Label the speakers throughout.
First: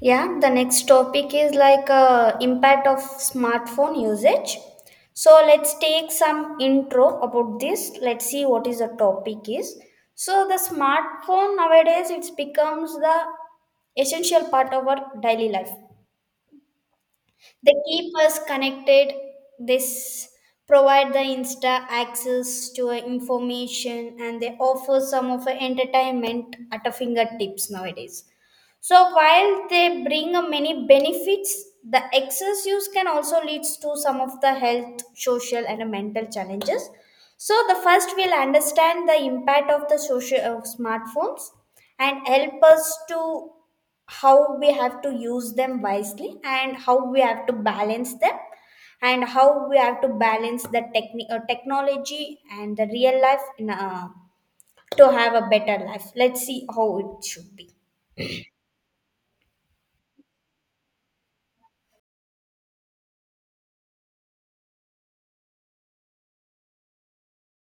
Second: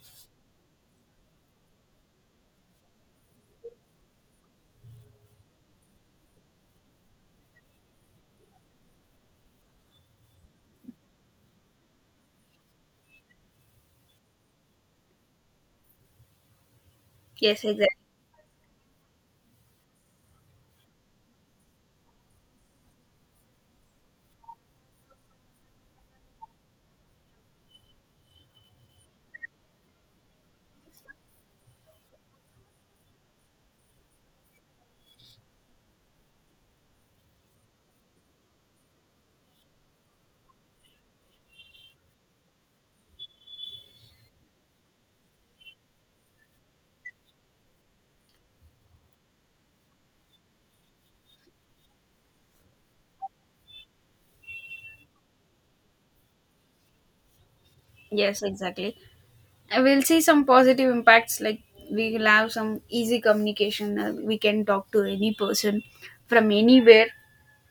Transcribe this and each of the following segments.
Speaker 1: Yeah, the next topic is like impact of smartphone usage. So let's take some intro about this. Let's see what is the topic is. So the smartphone nowadays it becomes the essential part of our daily life.
Speaker 2: Yes,
Speaker 1: They
Speaker 2: exactly.
Speaker 1: keep us connected. This provide the insta access to our information, and they offer some of our entertainment at our fingertips nowadays. So while they bring a many benefits, the excess use can also leads to some of the health, social, and mental challenges. So the first we'll understand the impact of the social of smartphones and help us to how we have to use them wisely, and how we have to balance them, and how we have to balance the technology and the real life in, to have a better life. Let's see how it should be.
Speaker 2: Yes, exactly. And we'll see some positive impacts. Like we will have some easy communication. We can talk to any person from anywhere.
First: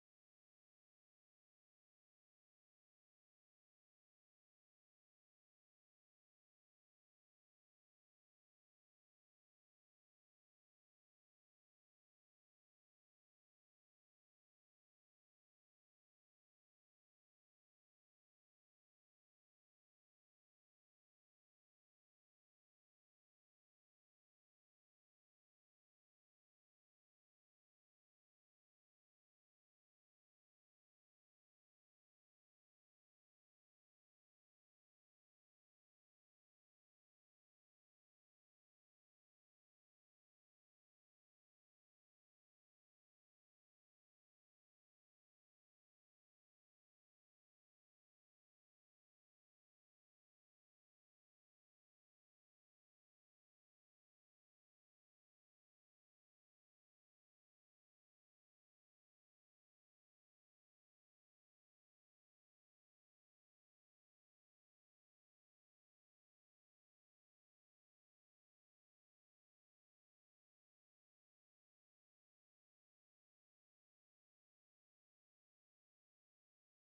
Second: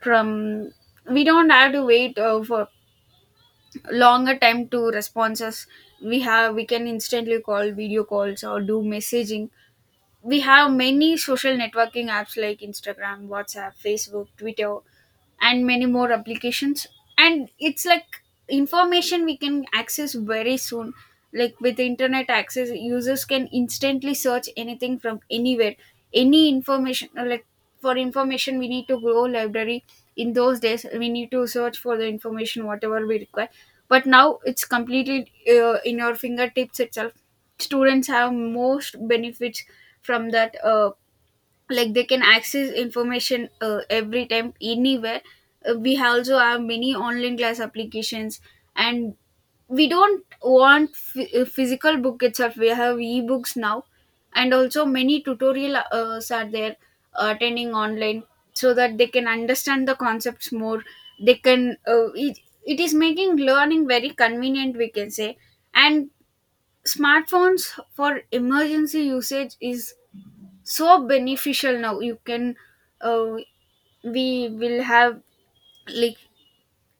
Speaker 2: From we don't have to wait for longer time to responses. We can instantly call video calls or do messaging. We have many social networking apps like Instagram, WhatsApp, Facebook, Twitter, and many more applications, and it's like information we can access very soon, like with internet access users can instantly search anything from anywhere, any information, like for information we need to go library. In those days we need to search for the information whatever we require, but now it's completely in your fingertips itself. Students have most benefits from that, like they can access information every time anywhere. We also have many online class applications, and we don't want physical book itself, we have ebooks now, and also many tutorial are there, attending online, so that they can understand the concepts more. they can uh, it, it is making learning very convenient, we can say. And smartphones for emergency usage is so beneficial now. You can, uh, we will have, like,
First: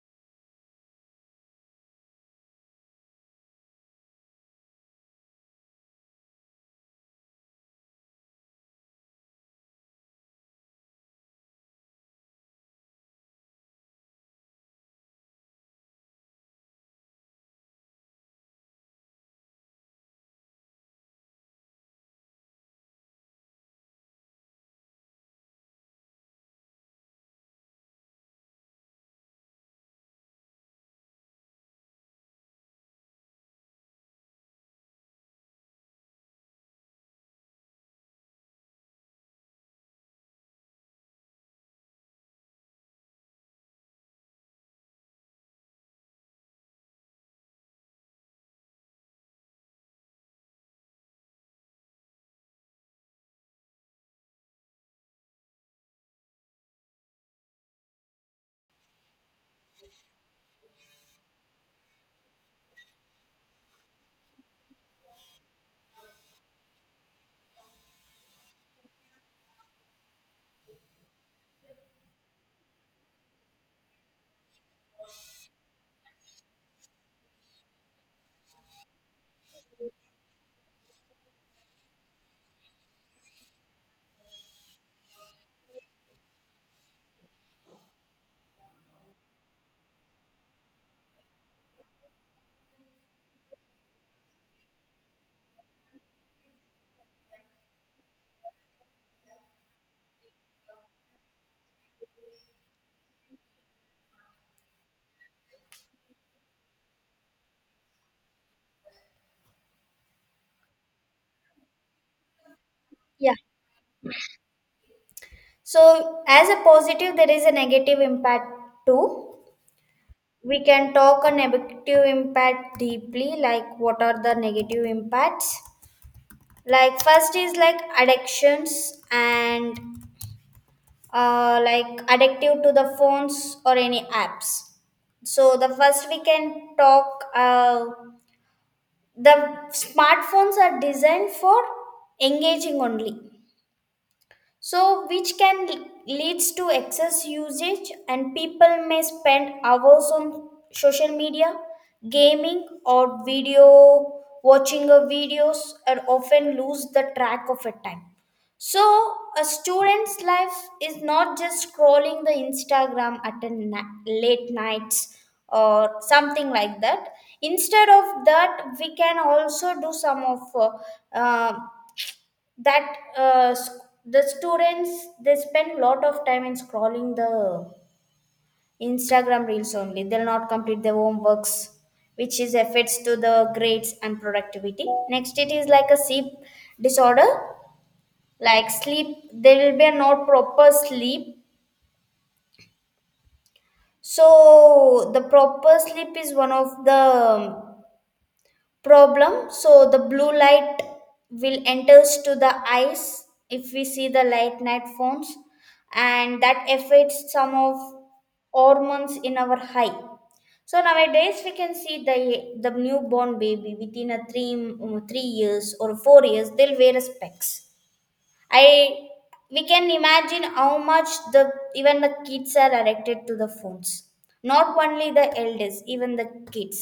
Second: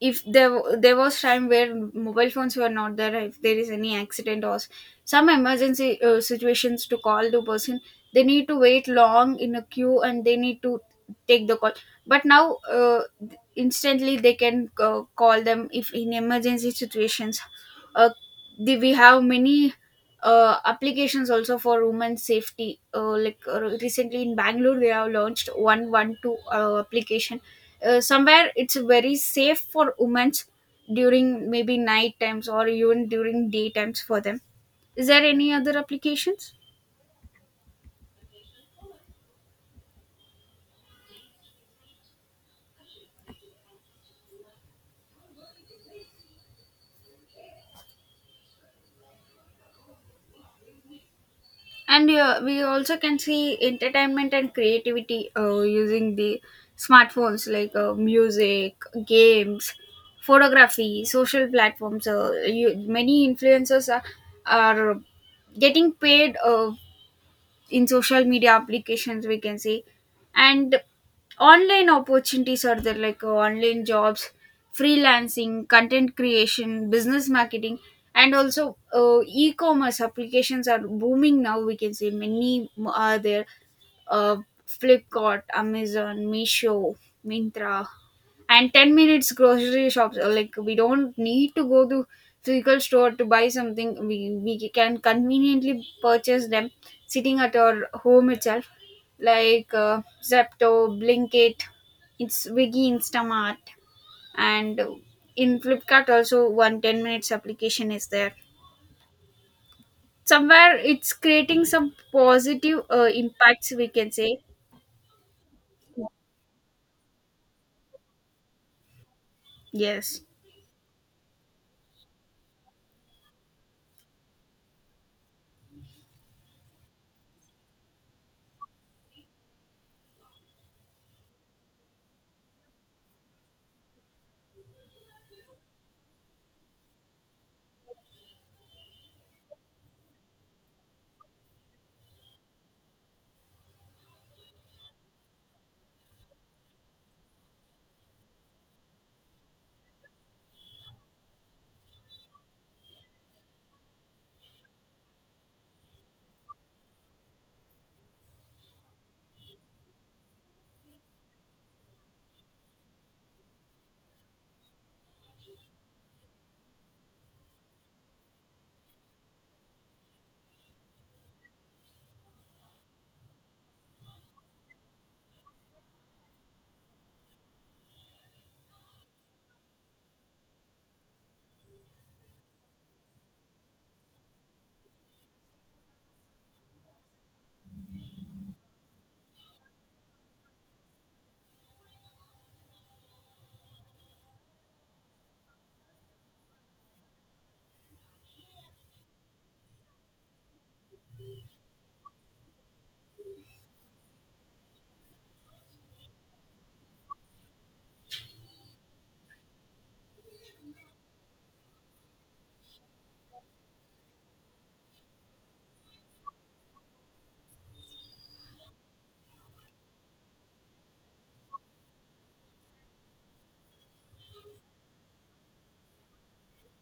Speaker 2: if there there was time where mobile phones were not there. If there is any accident or some emergency situations, to call the person they need to wait long in a queue and they need to take the call. But now, instantly they can call them if in emergency situations. A we have many applications also for women's safety. Recently in Bangalore, they have launched 112 application. Somewhere it's very safe for women during maybe night times or even during day times for them. Is there any other applications? And we also can see entertainment and creativity using the smartphones, like music, games, photography, social platforms. Many influencers are getting paid in social media applications, we can say. And online opportunities are there, like online jobs, freelancing, content creation, business marketing. And also e-commerce applications are booming now, we can say. Are there, uh, Flipkart, Amazon, Misho, Mintra, and 10 minutes grocery shops. Like we don't need to go to physical store to buy something, we can conveniently purchase them sitting at our home itself, like Zepto, Blinkit, it's Wiggy, Instamart. And in Flipkart also one 10 minutes application is there. Somewhere it's creating some positive
Speaker 1: Yeah.
Speaker 2: impacts, we can say.
Speaker 1: So, as a positive, there is a negative impact too.
Speaker 2: Yes.
Speaker 1: We can talk a negative impact deeply, like what are the negative impacts? Like first is like addictions and like addictive to the phones or any apps. So the first we can talk. The smartphones are designed for engaging only, so which can leads to excess usage, and people may spend hours on social media, gaming, or video watching of videos, and often lose the track of a time. So a student's life is not just scrolling the instagram at a late nights or something like that. Instead of that, we can also do some of uh, that uh, sc- the students, they spend lot of time in scrolling the instagram reels only. They'll not complete their homeworks, which is affects to the grades and productivity. Next it is like a sleep disorder. Like sleep, there will be a not proper sleep. So the proper sleep is one of the problem. So the blue light will enters to the eyes if we see the light night phones, and that affects some of hormones in our eye. So nowadays we can see the newborn baby within a 3 years or 4 years, they'll wear a specs. I, we can imagine how much the, even the kids are addicted to the phones. Not only the elders, even the kids.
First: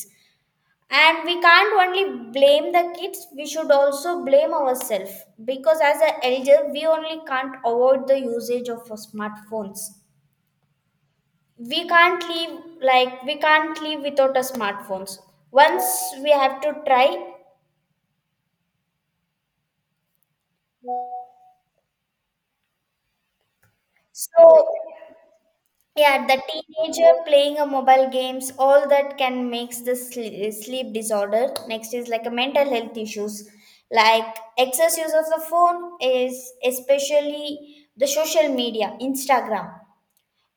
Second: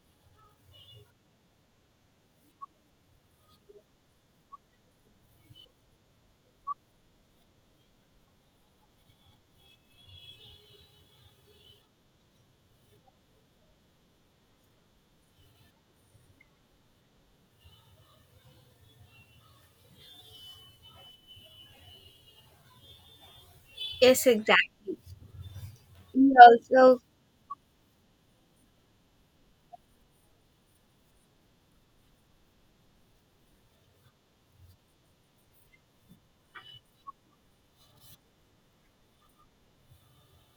Speaker 1: And we can't only blame the kids, we should also blame ourselves, because as an elder we only can't avoid the usage of our smartphones. We can't live, like we can't live without a smartphones once. We have to try.
Speaker 2: Yes,
Speaker 1: So
Speaker 2: exactly.
Speaker 1: yeah,
Speaker 2: We
Speaker 1: the
Speaker 2: also.
Speaker 1: teenager playing a mobile games, all that can makes the sleep disorder. Next is like a mental health issues, like excess use of the phone is especially the social media, Instagram,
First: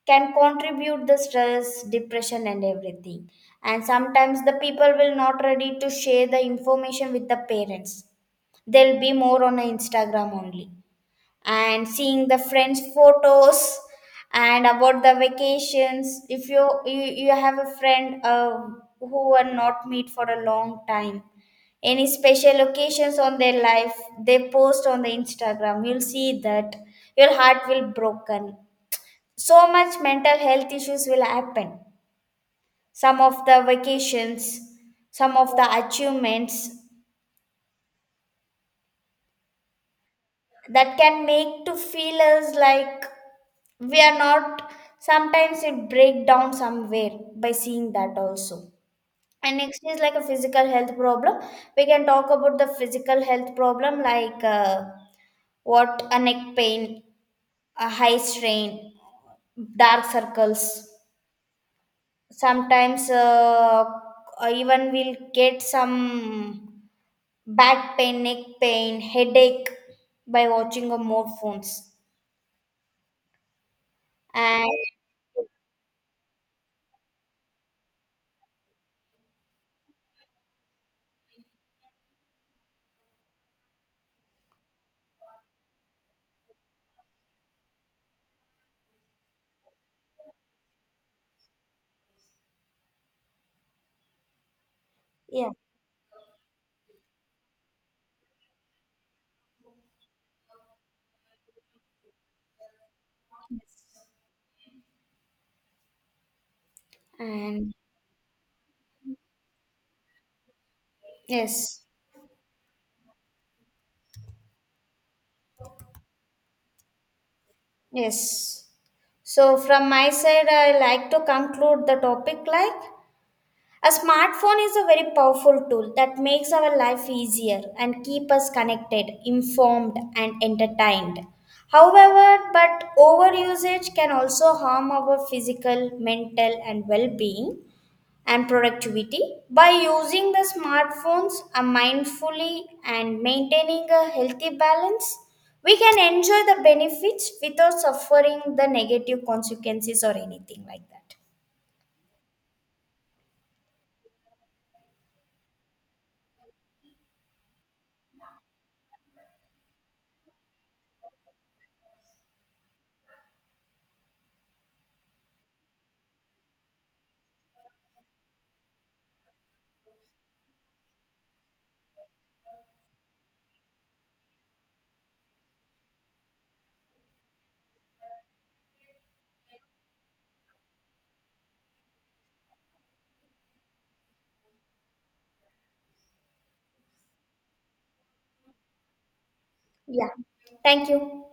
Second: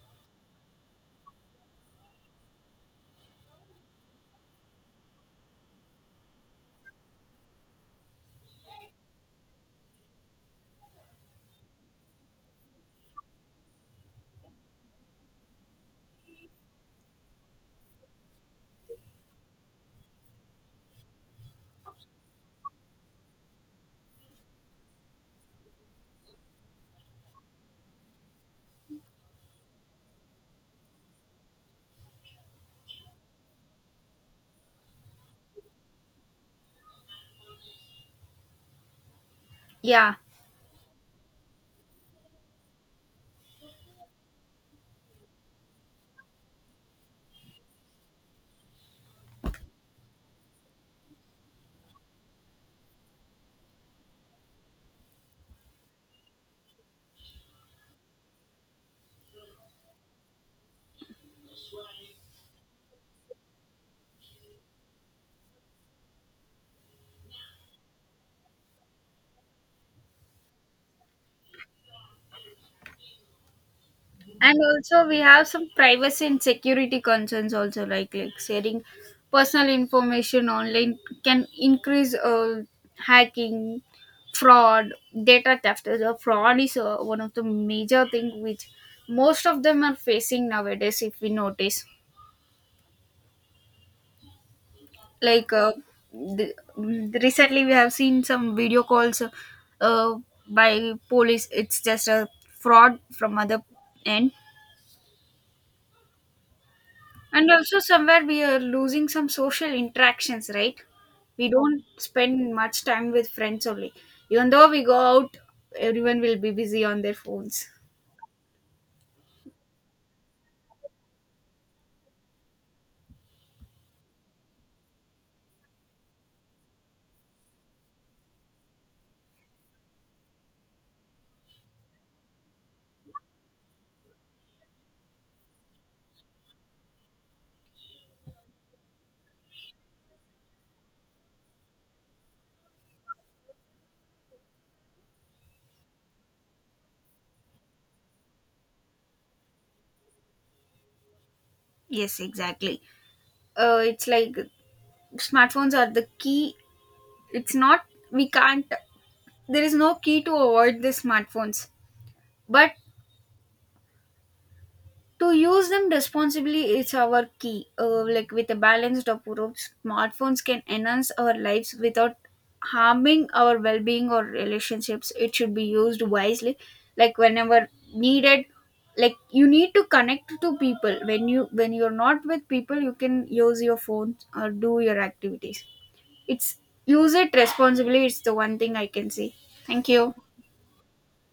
Speaker 1: can contribute the stress, depression, and everything. And sometimes the people will not ready to share the information with the parents. They'll be more on a Instagram only, and seeing the friends photos and about the vacations. If you have a friend who are not meet for a long time, any special occasions on their life, they post on the instagram, you'll see that your heart will broken. So much mental health issues will happen. Some of the vacations, some of the achievements,
Speaker 2: Yeah.
Speaker 1: that can make to feel us like we are not. Sometimes it break down somewhere by seeing that also. And next is like a physical health problem. We can talk about the physical health problem, like what a neck pain, a high strain, dark circles, sometimes even we'll get some back pain, neck pain, headache by watching a more phones.
Speaker 2: And
Speaker 1: And
Speaker 2: also we have some privacy and security concerns also, like sharing personal information online can increase hacking, fraud, data theft. Fraud is one of the major thing which most of them are facing nowadays if we notice,
Speaker 1: yeah,
Speaker 2: like, recently we have seen some video calls uh, by police, it's just a fraud from other end. And
Speaker 1: and
Speaker 2: also, somewhere we are losing some social interactions, right? We don't
Speaker 1: yes,
Speaker 2: spend much time with friends only. Even though we go out, everyone will be busy on their phones.
Speaker 1: yes. So, from my side, I like to conclude the topic like a smartphone is a very powerful tool that makes our life easier and keep us connected, informed, and entertained. However, but overusage can also harm our physical, mental, and well-being and productivity. By using the smartphones mindfully and maintaining a healthy balance, we can enjoy the benefits without suffering the negative consequences or anything like that.
Speaker 2: Yes, exactly. It's like smartphones are the key. It's not, we can't, There is no key to avoid the smartphones. But to use them responsibly is our key, like with a balanced approach smartphones can enhance our lives without harming our well-being or relationships. It should be used wisely, like whenever needed. Like you need to connect to people. When you're not with people, you can use your phone or do your activities. It's, use it responsibly. It's the one thing I can say. Thank you.
Speaker 1: Yeah, thank you.